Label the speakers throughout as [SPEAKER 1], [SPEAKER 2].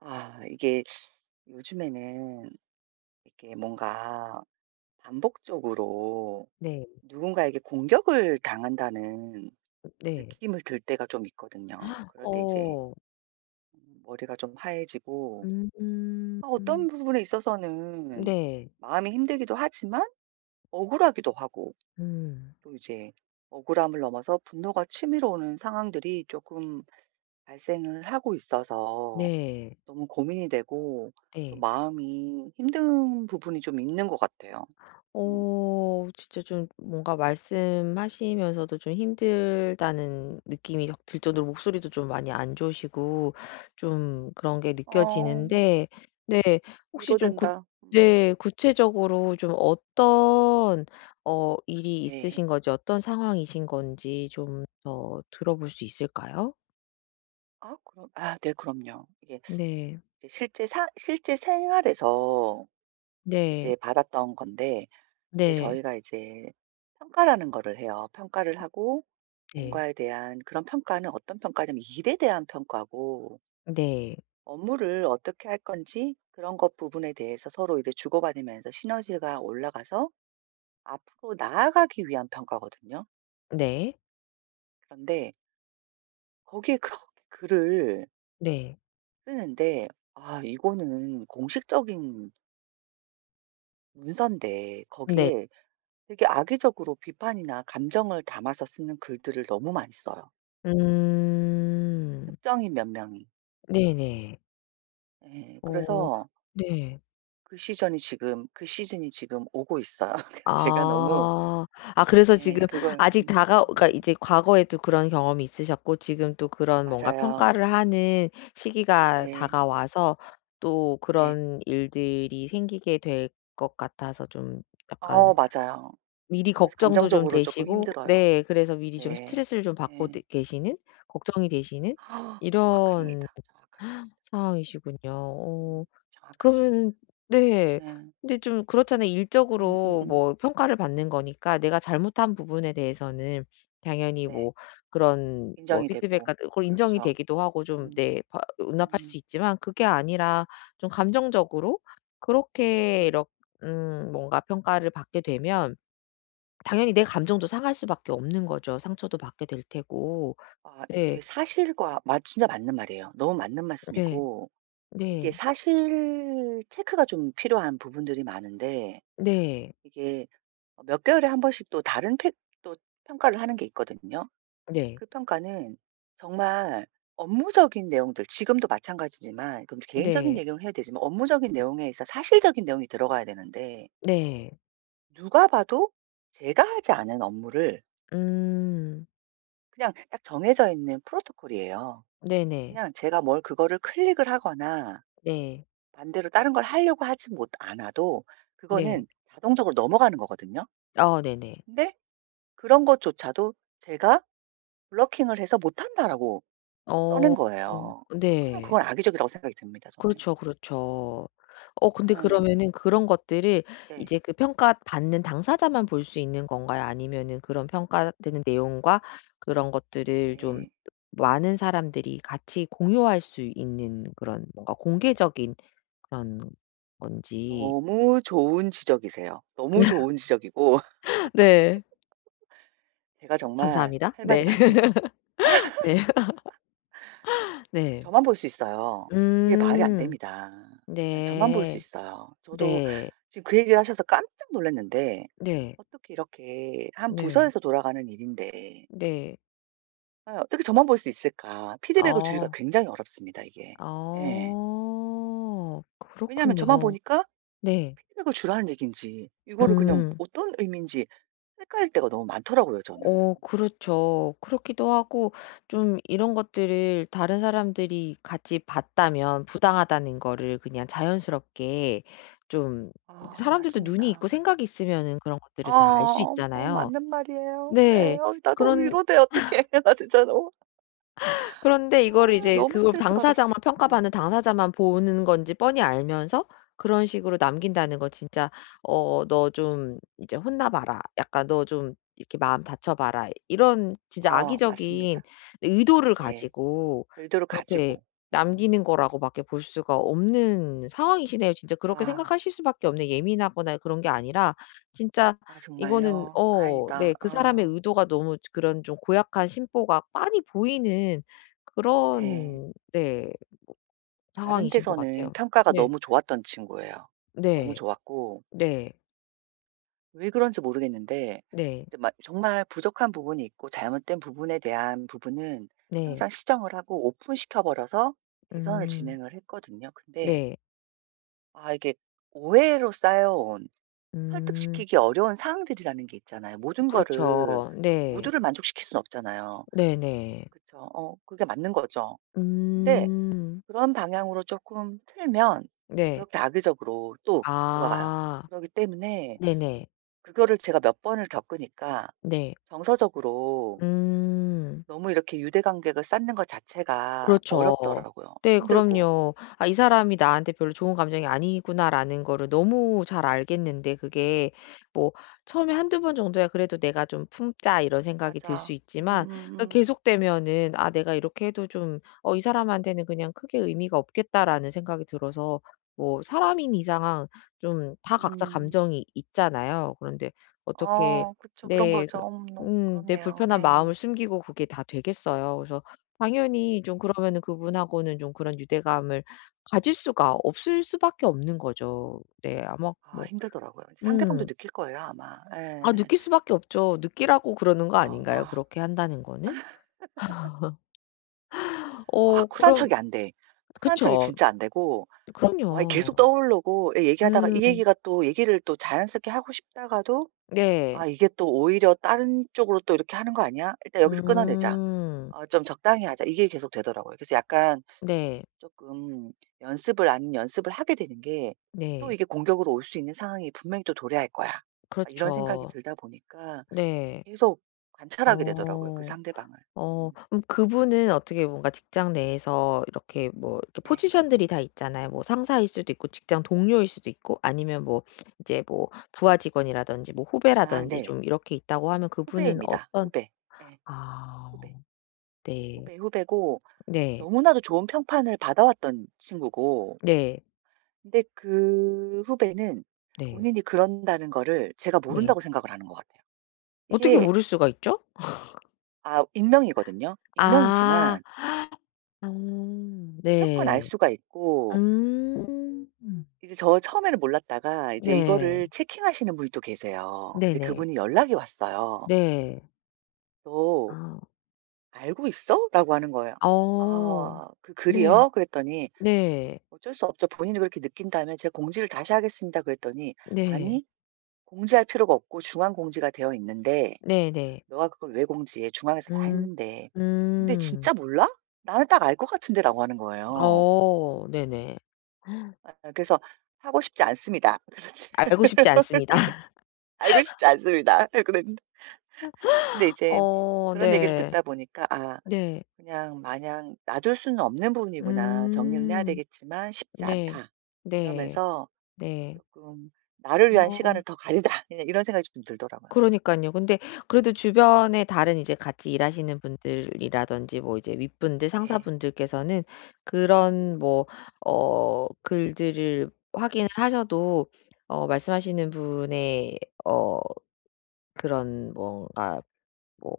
[SPEAKER 1] 아, 이게 요즘에는 이렇게 뭔가 반복적으로
[SPEAKER 2] 네.
[SPEAKER 1] 누군가에게 공격을 당한다는
[SPEAKER 2] 네.
[SPEAKER 1] 느낌을 들 때가 좀 있거든요. 그럴 때 이제
[SPEAKER 2] 어.
[SPEAKER 1] 머리가 좀 하얘지고,
[SPEAKER 2] 음.
[SPEAKER 1] 아, 어떤 부분에 있어서는
[SPEAKER 2] 네.
[SPEAKER 1] 마음이 힘들기도 하지만 억울하기도 하고,
[SPEAKER 2] 음.
[SPEAKER 1] 또 이제 억울함을 넘어서 분노가 치밀어 오는 상황들이 조금 발생을 하고 있어서
[SPEAKER 2] 네.
[SPEAKER 1] 너무 고민이 되고 좀
[SPEAKER 2] 네.
[SPEAKER 1] 마음이 힘든 부분이 좀 있는 것 같아요. 음.
[SPEAKER 2] 어 진짜 좀 뭔가 말씀하시면서도 좀 힘들다는 느낌이 확 들 정도로 목소리도 좀 많이 안 좋으시고 좀 그런 게
[SPEAKER 1] 어,
[SPEAKER 2] 느껴지는데 네 혹시 좀 구
[SPEAKER 1] 위로된다. 음.
[SPEAKER 2] 네 구체적으로 좀 어떤 어 일이
[SPEAKER 1] 네.
[SPEAKER 2] 있으신 건지 어떤 상황이신 건지 좀 더 들어볼 수 있을까요?
[SPEAKER 1] 아, 그럼, 아, 네, 그럼요. 이게
[SPEAKER 2] 네.
[SPEAKER 1] 이제 실제 생활에서 이제
[SPEAKER 2] 네.
[SPEAKER 1] 받았던 건데, 이제
[SPEAKER 2] 네.
[SPEAKER 1] 저희가 이제 평가라는 거를 해요. 평가를 하고,
[SPEAKER 2] 네.
[SPEAKER 1] 뭔가에 대한 그런 평가는 어떤 평가냐면 일에 대한 평가고,
[SPEAKER 2] 네.
[SPEAKER 1] 업무를 어떻게 할 건지 그런 것 부분에 대해서 서로 이제 주고받으면서 시너지가 올라가서 앞으로 나아가기 위한 평가거든요.
[SPEAKER 2] 네.
[SPEAKER 1] 그런데 거기에 그렇게 글을
[SPEAKER 2] 네.
[SPEAKER 1] 쓰는데 아 이거는 공식적인 문서인데
[SPEAKER 2] 네.
[SPEAKER 1] 거기에 되게 악의적으로 비판이나 감정을 담아서 쓰는 글들을 너무 많이 써요,
[SPEAKER 2] 음.
[SPEAKER 1] 특정인 몇 명이.
[SPEAKER 2] 네네.
[SPEAKER 1] 예.
[SPEAKER 2] 어
[SPEAKER 1] 그래서
[SPEAKER 2] 네.
[SPEAKER 1] 그 시즌이 지금 오고 있어요. 제가 너무
[SPEAKER 2] 아. 아 그래서
[SPEAKER 1] 예
[SPEAKER 2] 지금
[SPEAKER 1] 그걸
[SPEAKER 2] 아직 다가 그러니까
[SPEAKER 1] 음.
[SPEAKER 2] 이제 과거에도 그런 경험이 있으셨고 지금 또 그런 뭔가
[SPEAKER 1] 맞아요.
[SPEAKER 2] 평가를 하는 시기가
[SPEAKER 1] 네.
[SPEAKER 2] 다가와서 또
[SPEAKER 1] 네.
[SPEAKER 2] 그런 일들이 생기게 될 것 같아서 좀 약간
[SPEAKER 1] 어 맞아요.
[SPEAKER 2] 미리
[SPEAKER 1] 그래서
[SPEAKER 2] 걱정도 좀
[SPEAKER 1] 감정적으로 조금
[SPEAKER 2] 되시고
[SPEAKER 1] 힘들어요.
[SPEAKER 2] 네 그래서 미리 좀
[SPEAKER 1] 네.
[SPEAKER 2] 스트레스를 좀 받고
[SPEAKER 1] 예.
[SPEAKER 2] 되 계시는 걱정이 되시는
[SPEAKER 1] 아,
[SPEAKER 2] 이런
[SPEAKER 1] 정확합니다. 정확하십니다.
[SPEAKER 2] 상황이시군요.
[SPEAKER 1] 음.
[SPEAKER 2] 어
[SPEAKER 1] 정확하십니다.
[SPEAKER 2] 그러면은 네.
[SPEAKER 1] 예.
[SPEAKER 2] 근데 좀 그렇잖아요.
[SPEAKER 1] 음.
[SPEAKER 2] 일적으로 뭐 평가를 받는
[SPEAKER 1] 음.
[SPEAKER 2] 거니까 내가 잘못한 부분에 대해서는 당연히
[SPEAKER 1] 네.
[SPEAKER 2] 뭐 그런 뭐
[SPEAKER 1] 인정이
[SPEAKER 2] 피드백
[SPEAKER 1] 되고.
[SPEAKER 2] 같은 그걸 인정이
[SPEAKER 1] 그렇죠.
[SPEAKER 2] 되기도 하고 좀
[SPEAKER 1] 음.
[SPEAKER 2] 네 바 용납할
[SPEAKER 1] 음.
[SPEAKER 2] 수 있지만 그게 아니라 좀 감정적으로 그렇게
[SPEAKER 1] 음.
[SPEAKER 2] 이렇 뭔가 평가를 받게 되면 당연히 내 감정도 상할 수밖에 없는 거죠. 상처도 받게 될 테고.
[SPEAKER 1] 아 이게
[SPEAKER 2] 네.
[SPEAKER 1] 사실과 맞 진짜 맞는 말이에요. 너무 맞는
[SPEAKER 2] 네.
[SPEAKER 1] 말씀이고 이게
[SPEAKER 2] 네.
[SPEAKER 1] 사실 체크가 좀 필요한 부분들이 많은데
[SPEAKER 2] 네.
[SPEAKER 1] 이게 어 몇 개월에 한 번씩 또 다른 팩 또 평가를 하는 게 있거든요.
[SPEAKER 2] 네.
[SPEAKER 1] 그 평가는 정말 업무적인 내용들 지금도 마찬가지지만 그럼 개인적인
[SPEAKER 2] 네.
[SPEAKER 1] 얘기를 해야 되지만 업무적인 내용에 있어 사실적인 내용이 들어가야 되는데
[SPEAKER 2] 네.
[SPEAKER 1] 누가 봐도 제가 하지 않은 업무를
[SPEAKER 2] 음.
[SPEAKER 1] 그냥 딱 정해져 있는 프로토콜이에요.
[SPEAKER 2] 네네.
[SPEAKER 1] 그냥 제가 뭘 그거를 클릭을 하거나
[SPEAKER 2] 네.
[SPEAKER 1] 반대로 다른 걸 하려고 하지 못 않아도
[SPEAKER 2] 네.
[SPEAKER 1] 그거는 자동적으로 넘어가는 거거든요.
[SPEAKER 2] 아 네네.
[SPEAKER 1] 근데 그런 것조차도 제가 블러킹을 해서 못 한다라고 써낸
[SPEAKER 2] 어.
[SPEAKER 1] 거예요. 그럼
[SPEAKER 2] 네.
[SPEAKER 1] 그건 악의적이라고 생각이 듭니다, 저는.
[SPEAKER 2] 그렇죠, 그렇죠. 어 근데
[SPEAKER 1] 예.
[SPEAKER 2] 그러면은 그런 것들을
[SPEAKER 1] 네.
[SPEAKER 2] 이제 그 평가받는 당사자만 볼 수 있는 건가요? 아니면은 그런 평가되는 내용과 그런 것들을 좀
[SPEAKER 1] 네.
[SPEAKER 2] 많은 사람들이 같이 공유할 수 있는 그런 뭔가 공개적인 그런 건지.
[SPEAKER 1] 너무 좋은 지적이세요. 너무 좋은 지적이고
[SPEAKER 2] 네.
[SPEAKER 1] 제가 정말
[SPEAKER 2] 감사합니다.
[SPEAKER 1] 할 말이
[SPEAKER 2] 네.
[SPEAKER 1] 많습니다.
[SPEAKER 2] 네. 네.
[SPEAKER 1] 저만 볼 수 있어요. 이게 말이 안
[SPEAKER 2] 음.
[SPEAKER 1] 됩니다. 네, 저만 볼 수
[SPEAKER 2] 네.
[SPEAKER 1] 있어요. 저도
[SPEAKER 2] 네.
[SPEAKER 1] 지금 그 얘기를 하셔서 깜짝 놀랐는데
[SPEAKER 2] 네.
[SPEAKER 1] 어떻게 이렇게 한
[SPEAKER 2] 네.
[SPEAKER 1] 부서에서 돌아가는 일인데
[SPEAKER 2] 네.
[SPEAKER 1] 아, 어떻게 저만 볼 수 있을까? 피드백을 주기가
[SPEAKER 2] 어.
[SPEAKER 1] 굉장히 어렵습니다 이게. 예.
[SPEAKER 2] 아.
[SPEAKER 1] 왜냐하면 저만
[SPEAKER 2] 그렇군요.
[SPEAKER 1] 보니까
[SPEAKER 2] 네.
[SPEAKER 1] 피드백을 주라는 얘기인지 이거를 그냥
[SPEAKER 2] 음.
[SPEAKER 1] 어떤 의미인지 헷갈릴 때가 너무 많더라고요 저는.
[SPEAKER 2] 어 그렇죠. 그렇기도 하고 좀 이런 것들을 다른 사람들이 같이 봤다면 부당하다는 거를 그냥 자연스럽게 좀
[SPEAKER 1] 아
[SPEAKER 2] 사람들도 눈이
[SPEAKER 1] 맞습니다.
[SPEAKER 2] 있고 생각이 있으면은 그런 것들을 다 알 수
[SPEAKER 1] 아 어
[SPEAKER 2] 있잖아요.
[SPEAKER 1] 맞는 말이에요. 네.
[SPEAKER 2] 네.
[SPEAKER 1] 어 나 너무
[SPEAKER 2] 그런
[SPEAKER 1] 위로돼. 어떡해. 나 진짜 너무
[SPEAKER 2] 그런데 이거를
[SPEAKER 1] 아
[SPEAKER 2] 이제
[SPEAKER 1] 너무
[SPEAKER 2] 그걸
[SPEAKER 1] 스트레스 받았어.
[SPEAKER 2] 당사자만
[SPEAKER 1] 예.
[SPEAKER 2] 평가받는 당사자만 보는 건지 뻔히 알면서 그런 식으로 남긴다는 거 진짜 어 "너 좀 이제 혼나 봐라." 약간 "너 좀 이렇게 마음 다쳐 봐라." 이런 진짜
[SPEAKER 1] 어
[SPEAKER 2] 악의적인
[SPEAKER 1] 맞습니다.
[SPEAKER 2] 의도를
[SPEAKER 1] 네.
[SPEAKER 2] 가지고
[SPEAKER 1] 의도를
[SPEAKER 2] 그렇게
[SPEAKER 1] 가지고. 어.
[SPEAKER 2] 남기는 거라고 밖에 볼 수가 없는 상황이시네요. 진짜 그렇게
[SPEAKER 1] 아.
[SPEAKER 2] 생각하실 수밖에 없는 예민하거나 그런 게 아니라 진짜
[SPEAKER 1] 아
[SPEAKER 2] 이거는
[SPEAKER 1] 정말요?
[SPEAKER 2] 어
[SPEAKER 1] 다행이다.
[SPEAKER 2] 네 그 사람의
[SPEAKER 1] 아
[SPEAKER 2] 의도가 너무 그런 좀 고약한 심보가 빤히 보이는
[SPEAKER 1] 네.
[SPEAKER 2] 그런 네
[SPEAKER 1] 다른
[SPEAKER 2] 상황이신 것
[SPEAKER 1] 데서는
[SPEAKER 2] 같아요.
[SPEAKER 1] 평가가
[SPEAKER 2] 네.
[SPEAKER 1] 너무 좋았던 친구예요. 너무
[SPEAKER 2] 네.
[SPEAKER 1] 좋았고
[SPEAKER 2] 네.
[SPEAKER 1] 왜 그런지 모르겠는데
[SPEAKER 2] 네.
[SPEAKER 1] 이제 막 정말 부족한 부분이 있고 잘못된 부분에 대한 부분은
[SPEAKER 2] 네.
[SPEAKER 1] 항상 시정을 하고 오픈시켜 버려서 개선을
[SPEAKER 2] 음.
[SPEAKER 1] 진행을 했거든요. 근데
[SPEAKER 2] 네.
[SPEAKER 1] 아 이게 오해로 쌓여온
[SPEAKER 2] 음.
[SPEAKER 1] 설득시키기 어려운 사항들이라는 게 있잖아요. 모든 거를
[SPEAKER 2] 그렇죠. 네.
[SPEAKER 1] 모두를 만족시킬 수는 없잖아요.
[SPEAKER 2] 네네.
[SPEAKER 1] 그쵸. 어 그게 맞는 거죠. 근데
[SPEAKER 2] 음.
[SPEAKER 1] 그런 방향으로 조금 틀면
[SPEAKER 2] 네.
[SPEAKER 1] 그렇게 악의적으로 또 돌아가요.
[SPEAKER 2] 아.
[SPEAKER 1] 그렇기 때문에
[SPEAKER 2] 네네.
[SPEAKER 1] 그거를 제가 몇 번을 겪으니까
[SPEAKER 2] 네. 네,
[SPEAKER 1] 정서적으로
[SPEAKER 2] 음.
[SPEAKER 1] 너무 이렇게 유대 관계를 쌓는 것 자체가
[SPEAKER 2] 그렇죠.
[SPEAKER 1] 어렵더라고요.
[SPEAKER 2] 네
[SPEAKER 1] 힘들고.
[SPEAKER 2] 그럼요. '아 이
[SPEAKER 1] 음.
[SPEAKER 2] 사람이 나한테 별로 좋은 감정이 아니구나.'라는 거를 너무 잘 알겠는데 그게 뭐 처음에 한두 번 정도야 그래도 '내가 좀 품자.' 이런 생각이 들 수
[SPEAKER 1] 맞아.
[SPEAKER 2] 있지만 그
[SPEAKER 1] 음.
[SPEAKER 2] 계속되면은 '아 내가 이렇게 해도 좀 어 이 사람한테는 그냥 크게 의미가 없겠다.'라는 생각이 들어서 뭐 사람인 이상 좀 다
[SPEAKER 1] 음.
[SPEAKER 2] 각자
[SPEAKER 1] 음.
[SPEAKER 2] 감정이 있잖아요. 그런데 어떻게
[SPEAKER 1] 어 그쵸. 그런
[SPEAKER 2] 내
[SPEAKER 1] 거죠.
[SPEAKER 2] 그
[SPEAKER 1] 너무
[SPEAKER 2] 내
[SPEAKER 1] 그렇네요.
[SPEAKER 2] 불편한
[SPEAKER 1] 예.
[SPEAKER 2] 마음을 숨기고 그게 다 되겠어요. 그래서 당연히 좀 그러면은 그분하고는 좀 그런 유대감을 가질 수가 없을 수밖에 없는 거죠. 네. 아마
[SPEAKER 1] 아
[SPEAKER 2] 뭐
[SPEAKER 1] 힘들더라고요. 상대방도
[SPEAKER 2] 음.
[SPEAKER 1] 느낄 거예요 아마.
[SPEAKER 2] 아
[SPEAKER 1] 예.
[SPEAKER 2] 느낄 수밖에 없죠. 느끼라고 그러는 거
[SPEAKER 1] 그쵸.
[SPEAKER 2] 아닌가요?
[SPEAKER 1] 아.
[SPEAKER 2] 그렇게 한다는 거는?
[SPEAKER 1] 아
[SPEAKER 2] 어
[SPEAKER 1] 쿨한
[SPEAKER 2] 그럼
[SPEAKER 1] 척이 안 돼. 쿨한 척이
[SPEAKER 2] 그쵸.
[SPEAKER 1] 진짜 안 되고 와이 계속
[SPEAKER 2] 그럼요.
[SPEAKER 1] 떠오르고 예 얘기하다가
[SPEAKER 2] 음.
[SPEAKER 1] 이 얘기가 또 얘기를 또 자연스럽게 하고 싶다가도
[SPEAKER 2] 네.
[SPEAKER 1] '아 이게 또 오히려 다른 쪽으로 또 이렇게 하는 거 아니야? 일단 여기서 끊어내자.'
[SPEAKER 2] 음.
[SPEAKER 1] 어 좀 적당히 하자. 이게 계속 되더라고요. 그래서 약간
[SPEAKER 2] 네.
[SPEAKER 1] 조금 연습을 아닌 연습을 하게 되는 게 또
[SPEAKER 2] 네.
[SPEAKER 1] 이게 공격으로 올 수 있는 상황이 분명히 또 도래할 거야. 막 이런 생각이
[SPEAKER 2] 그렇죠.
[SPEAKER 1] 들다 보니까
[SPEAKER 2] 네.
[SPEAKER 1] 계속 관찰하게 되더라고요, 그
[SPEAKER 2] 어.
[SPEAKER 1] 상대방을.
[SPEAKER 2] 어
[SPEAKER 1] 음.
[SPEAKER 2] 그럼 그분은 어떻게 뭔가 직장 내에서 이렇게 뭐 이렇게
[SPEAKER 1] 네.
[SPEAKER 2] 포지션들이 다 있잖아요. 뭐 상사일 수도 있고 직장 동료일 수도 있고 아니면 뭐 이제 뭐 부하 직원이라든지 뭐
[SPEAKER 1] 아
[SPEAKER 2] 후배라든지
[SPEAKER 1] 네.
[SPEAKER 2] 좀 이렇게 있다고 하면 그분은
[SPEAKER 1] 후배입니다.
[SPEAKER 2] 어떤
[SPEAKER 1] 후배. 네
[SPEAKER 2] 아
[SPEAKER 1] 후배.
[SPEAKER 2] 네.
[SPEAKER 1] 후배고
[SPEAKER 2] 네.
[SPEAKER 1] 너무나도 좋은 평판을 받아왔던 친구고
[SPEAKER 2] 네.
[SPEAKER 1] 근데 그 후배는
[SPEAKER 2] 네.
[SPEAKER 1] 본인이 그런다는 거를 제가
[SPEAKER 2] 네.
[SPEAKER 1] 모른다고 생각을 하는 것 같아요.
[SPEAKER 2] 어떻게
[SPEAKER 1] 이게
[SPEAKER 2] 모를 수가 있죠?
[SPEAKER 1] 아 익명이거든요.
[SPEAKER 2] 아.
[SPEAKER 1] 익명이지만 무조건 알
[SPEAKER 2] 네.
[SPEAKER 1] 수가 있고
[SPEAKER 2] 음.
[SPEAKER 1] 이제 저 처음에는 몰랐다가 이제
[SPEAKER 2] 네.
[SPEAKER 1] 이거를 체킹하시는 분이 또 계세요. 근데
[SPEAKER 2] 네네.
[SPEAKER 1] 그분이 연락이 왔어요.
[SPEAKER 2] 네.
[SPEAKER 1] "너
[SPEAKER 2] 아.
[SPEAKER 1] 알고 있어?" 라고 하는 거예요.
[SPEAKER 2] 어.
[SPEAKER 1] "아 그
[SPEAKER 2] 네.
[SPEAKER 1] 글이요?" 그랬더니
[SPEAKER 2] 네.
[SPEAKER 1] "어쩔 수 없죠. 본인이 그렇게 느낀다면 제가 공지를 다시 하겠습니다." 그랬더니
[SPEAKER 2] 네.
[SPEAKER 1] "아니 공지할 필요가 없고 중앙 공지가 되어 있는데
[SPEAKER 2] 네네.
[SPEAKER 1] 너가 그걸 왜 공지해? 중앙에서 다
[SPEAKER 2] 음.
[SPEAKER 1] 했는데." "근데
[SPEAKER 2] 음.
[SPEAKER 1] 진짜 몰라? 나는 딱 알 것 같은데." 라고 하는 거예요.
[SPEAKER 2] 어 네네.
[SPEAKER 1] 아 그래서 하고 싶지 않습니다. 그렇지.
[SPEAKER 2] 알고 싶지 않습니다.
[SPEAKER 1] 얼굴은 알고 싶지 않습니다. 예, 그랬는데 근데 이제
[SPEAKER 2] 어
[SPEAKER 1] 그런 얘기를
[SPEAKER 2] 네.
[SPEAKER 1] 듣다 보니까 '아
[SPEAKER 2] 네.
[SPEAKER 1] 그냥 마냥 놔둘 수는 없는 부분이구나. 정리는 해야
[SPEAKER 2] 음.
[SPEAKER 1] 되겠지만 쉽지
[SPEAKER 2] 네.
[SPEAKER 1] 않다.'
[SPEAKER 2] 네.
[SPEAKER 1] 이러면서
[SPEAKER 2] 네.
[SPEAKER 1] 조금 '나를 위한
[SPEAKER 2] 어
[SPEAKER 1] 시간을 더 가지자.' 그냥 이런 생각이 좀 들더라고요. 어
[SPEAKER 2] 그러니깐요. 근데 그래도 주변에 다른 이제 같이 일하시는 분들이라든지 뭐 이제 윗분들
[SPEAKER 1] 네.
[SPEAKER 2] 상사분들께서는 그런 뭐 어 글들을 확인을 하셔도 어 말씀하시는 분의 어 그런 뭔가 뭐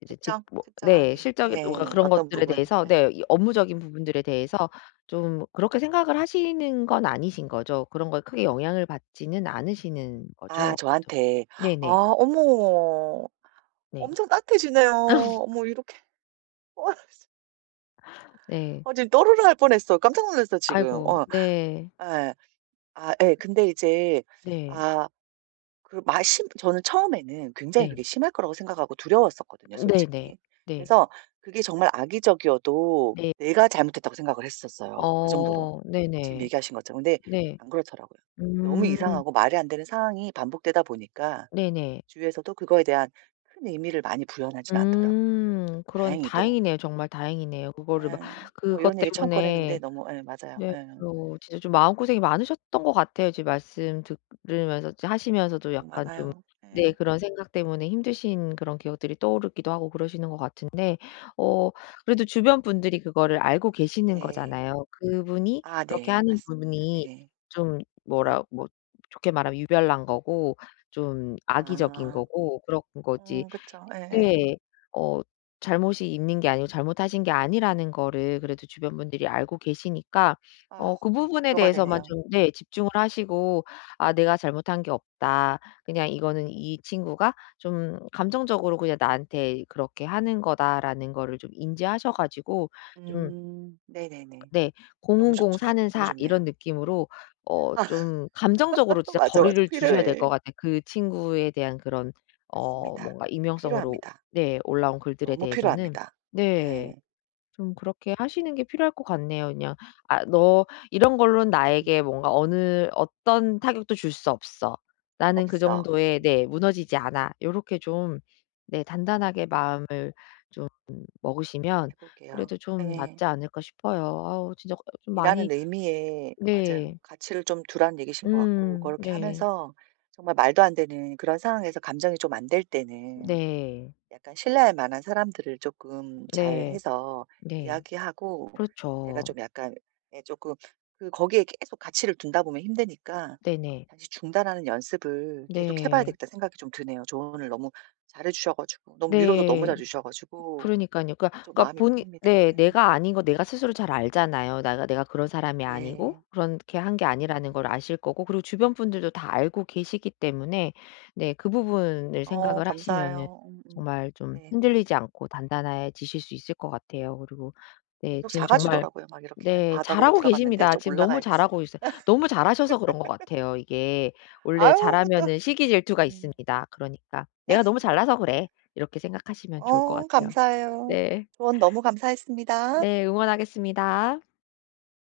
[SPEAKER 2] 이제 직
[SPEAKER 1] 특정,
[SPEAKER 2] 뭐
[SPEAKER 1] 특정한
[SPEAKER 2] 네.
[SPEAKER 1] 게
[SPEAKER 2] 실적이 뭔가
[SPEAKER 1] 예.
[SPEAKER 2] 그런
[SPEAKER 1] 어떤
[SPEAKER 2] 것들에
[SPEAKER 1] 부분.
[SPEAKER 2] 대해서
[SPEAKER 1] 예.
[SPEAKER 2] 네. 이 업무적인 부분들에 대해서 좀 그렇게 생각을 하시는 건 아니신 거죠? 그런 거에 크게 영향을 받지는 않으시는
[SPEAKER 1] 아
[SPEAKER 2] 거죠? 그죠?
[SPEAKER 1] 저한테. 아
[SPEAKER 2] 네네.
[SPEAKER 1] 어머.
[SPEAKER 2] 네.
[SPEAKER 1] 엄청 따뜻해지네요. 어머 이렇게.
[SPEAKER 2] 네.
[SPEAKER 1] 어 지금 또르르 할 뻔했어. 깜짝 놀랐어 지금.
[SPEAKER 2] 아이고.
[SPEAKER 1] 어.
[SPEAKER 2] 네.
[SPEAKER 1] 예. 아 예. 근데 이제
[SPEAKER 2] 네.
[SPEAKER 1] 아 그맛 심. 저는 처음에는 굉장히 그게
[SPEAKER 2] 네.
[SPEAKER 1] 심할 거라고 생각하고 두려웠었거든요
[SPEAKER 2] 네네.
[SPEAKER 1] 솔직히.
[SPEAKER 2] 네.
[SPEAKER 1] 그래서 그게 정말 악의적이어도
[SPEAKER 2] 네.
[SPEAKER 1] 내가 잘못했다고 생각을 했었어요 그 정도로.
[SPEAKER 2] 어.
[SPEAKER 1] 지금
[SPEAKER 2] 네네.
[SPEAKER 1] 얘기하신 것처럼. 근데
[SPEAKER 2] 네.
[SPEAKER 1] 안 그렇더라고요. 너무
[SPEAKER 2] 음.
[SPEAKER 1] 이상하고 말이 안 되는 상황이 반복되다 보니까
[SPEAKER 2] 네네.
[SPEAKER 1] 주위에서도 그거에 대한 큰 의미를 많이 부여하진 않더라고요
[SPEAKER 2] 음. 그런
[SPEAKER 1] 다행히도.
[SPEAKER 2] 다행이네요. 정말 다행이네요. 그거를 막
[SPEAKER 1] 예. 뭐 이런
[SPEAKER 2] 그것
[SPEAKER 1] 얘기 처음 꺼내는데
[SPEAKER 2] 때문에
[SPEAKER 1] 너무 예 맞아요.
[SPEAKER 2] 네.
[SPEAKER 1] 예.
[SPEAKER 2] 그래요. 진짜 좀 마음고생이 많으셨던 것 같아요. 지금 말씀 듣 들으면서 이제 하시면서도
[SPEAKER 1] 너무
[SPEAKER 2] 약간 좀
[SPEAKER 1] 많아요.
[SPEAKER 2] 네
[SPEAKER 1] 예.
[SPEAKER 2] 그런 생각 때문에 힘드신 그런 기억들이 떠오르기도 하고 그러시는 것 같은데 어 그래도 주변 분들이 그거를 알고 계시는
[SPEAKER 1] 네.
[SPEAKER 2] 거잖아요. 그분이
[SPEAKER 1] 아
[SPEAKER 2] 그렇게
[SPEAKER 1] 네.
[SPEAKER 2] 하는
[SPEAKER 1] 맞습니다.
[SPEAKER 2] 부분이
[SPEAKER 1] 예.
[SPEAKER 2] 좀
[SPEAKER 1] 예.
[SPEAKER 2] 뭐라 뭐 좋게 말하면 유별난 거고 좀 악의적인
[SPEAKER 1] 아.
[SPEAKER 2] 거고 그런 거지
[SPEAKER 1] 그쵸. 예예.
[SPEAKER 2] 네. 어 잘못이 있는 게 아니고 잘못하신 게 아니라는 거를 그래도 주변 분들이 알고 계시니까
[SPEAKER 1] 아
[SPEAKER 2] 어 그 부분에
[SPEAKER 1] 위로가
[SPEAKER 2] 대해서만
[SPEAKER 1] 되네요.
[SPEAKER 2] 좀 네 집중을 하시고 '아 내가 잘못한 게 없다. 그냥 이거는 이 친구가 좀 감정적으로 그냥 나한테 그렇게 하는 거다.'라는 거를 좀 인지하셔 가지고 좀
[SPEAKER 1] 네네네.
[SPEAKER 2] 네. 공
[SPEAKER 1] 너무
[SPEAKER 2] 1공사
[SPEAKER 1] 좋죠.
[SPEAKER 2] 는
[SPEAKER 1] 너무
[SPEAKER 2] 사 이런
[SPEAKER 1] 좋네요.
[SPEAKER 2] 느낌으로 어 좀 감정적으로 진짜
[SPEAKER 1] 맞아.
[SPEAKER 2] 거리를 두셔야 될
[SPEAKER 1] 필요해.
[SPEAKER 2] 것 같아요. 그 친구에 대한 그런 어
[SPEAKER 1] 맞습니다.
[SPEAKER 2] 뭔가 익명성으로
[SPEAKER 1] 필요합니다.
[SPEAKER 2] 네 올라온 글들에
[SPEAKER 1] 너무
[SPEAKER 2] 대해서는.
[SPEAKER 1] 필요합니다. 예.
[SPEAKER 2] 네. 좀 그렇게 하시는 게 필요할 것 같네요. 그냥 "아 너 이런 걸로는 나에게
[SPEAKER 1] 음.
[SPEAKER 2] 뭔가 어느 어떤 타격도 줄 수 없어. 나는 그
[SPEAKER 1] 없어.
[SPEAKER 2] 정도의"
[SPEAKER 1] 음.
[SPEAKER 2] 네 "무너지지 않아." 요렇게 좀 네 단단하게 마음을 좀 먹으시면
[SPEAKER 1] 해 볼게요.
[SPEAKER 2] 그래도 좀
[SPEAKER 1] 예.
[SPEAKER 2] 낫지 않을까 싶어요. 아우 진짜 좀
[SPEAKER 1] 일하는
[SPEAKER 2] 많이
[SPEAKER 1] 의미에 맞아요.
[SPEAKER 2] 네.
[SPEAKER 1] 가치를 좀 두라는 얘기신 것 같고 그렇게
[SPEAKER 2] 네.
[SPEAKER 1] 하면서 정말 말도 안 되는 그런 상황에서 감정이 좀 안 될 때는
[SPEAKER 2] 네.
[SPEAKER 1] 약간 신뢰할 만한 사람들을 조금
[SPEAKER 2] 네.
[SPEAKER 1] 잘해서
[SPEAKER 2] 네.
[SPEAKER 1] 이야기하고 제가
[SPEAKER 2] 그렇죠.
[SPEAKER 1] 좀 약간 예금그 거기에 계속 가치를 둔다 보면 힘드니까
[SPEAKER 2] 네네.
[SPEAKER 1] 다시 중단하는 연습을 계속 해 봐야
[SPEAKER 2] 네.
[SPEAKER 1] 되겠다 생각이 좀 드네요. 조언을 너무 잘해 주셔 가지고 너무 위로도 너무
[SPEAKER 2] 네.
[SPEAKER 1] 잘해 주셔 가지고
[SPEAKER 2] 그러니깐요. 그러니까
[SPEAKER 1] 어 좀
[SPEAKER 2] 그러니까
[SPEAKER 1] 마음이
[SPEAKER 2] 본인
[SPEAKER 1] 풀립니다.
[SPEAKER 2] 네
[SPEAKER 1] 예.
[SPEAKER 2] 내가 아닌 거 내가 스스로 잘 알잖아요. 내가 그런 사람이 아니고
[SPEAKER 1] 네.
[SPEAKER 2] 그렇게 한 게 아니라는
[SPEAKER 1] 음음.
[SPEAKER 2] 걸 아실 거고 그리고 주변 분들도 다 알고 계시기 때문에 네 그 부분을
[SPEAKER 1] 어
[SPEAKER 2] 생각을 하시면은
[SPEAKER 1] 감사해요. 음음.
[SPEAKER 2] 정말 좀
[SPEAKER 1] 네.
[SPEAKER 2] 흔들리지 않고 단단해지실 수 있을 것 같아요. 그리고 네
[SPEAKER 1] 계속
[SPEAKER 2] 지금 정말
[SPEAKER 1] 작아지더라고요. 막 이렇게
[SPEAKER 2] 네
[SPEAKER 1] 바닥으로
[SPEAKER 2] 잘하고
[SPEAKER 1] 들어갔는데
[SPEAKER 2] 계십니다.
[SPEAKER 1] 좀
[SPEAKER 2] 지금 너무
[SPEAKER 1] 올라가야겠어요.
[SPEAKER 2] 잘하고 있어요. 너무 잘하셔서 그런 것 같아요 이게. 원래
[SPEAKER 1] 아유 또
[SPEAKER 2] 잘하면은 시기 질투가
[SPEAKER 1] 음.
[SPEAKER 2] 있습니다. 그러니까 '내가 너무 잘나서 그래.' 이렇게 생각하시면 좋을 것
[SPEAKER 1] 어
[SPEAKER 2] 같아요.
[SPEAKER 1] 감사해요.
[SPEAKER 2] 네.
[SPEAKER 1] 조언 너무 감사했습니다.
[SPEAKER 2] 네. 응원하겠습니다.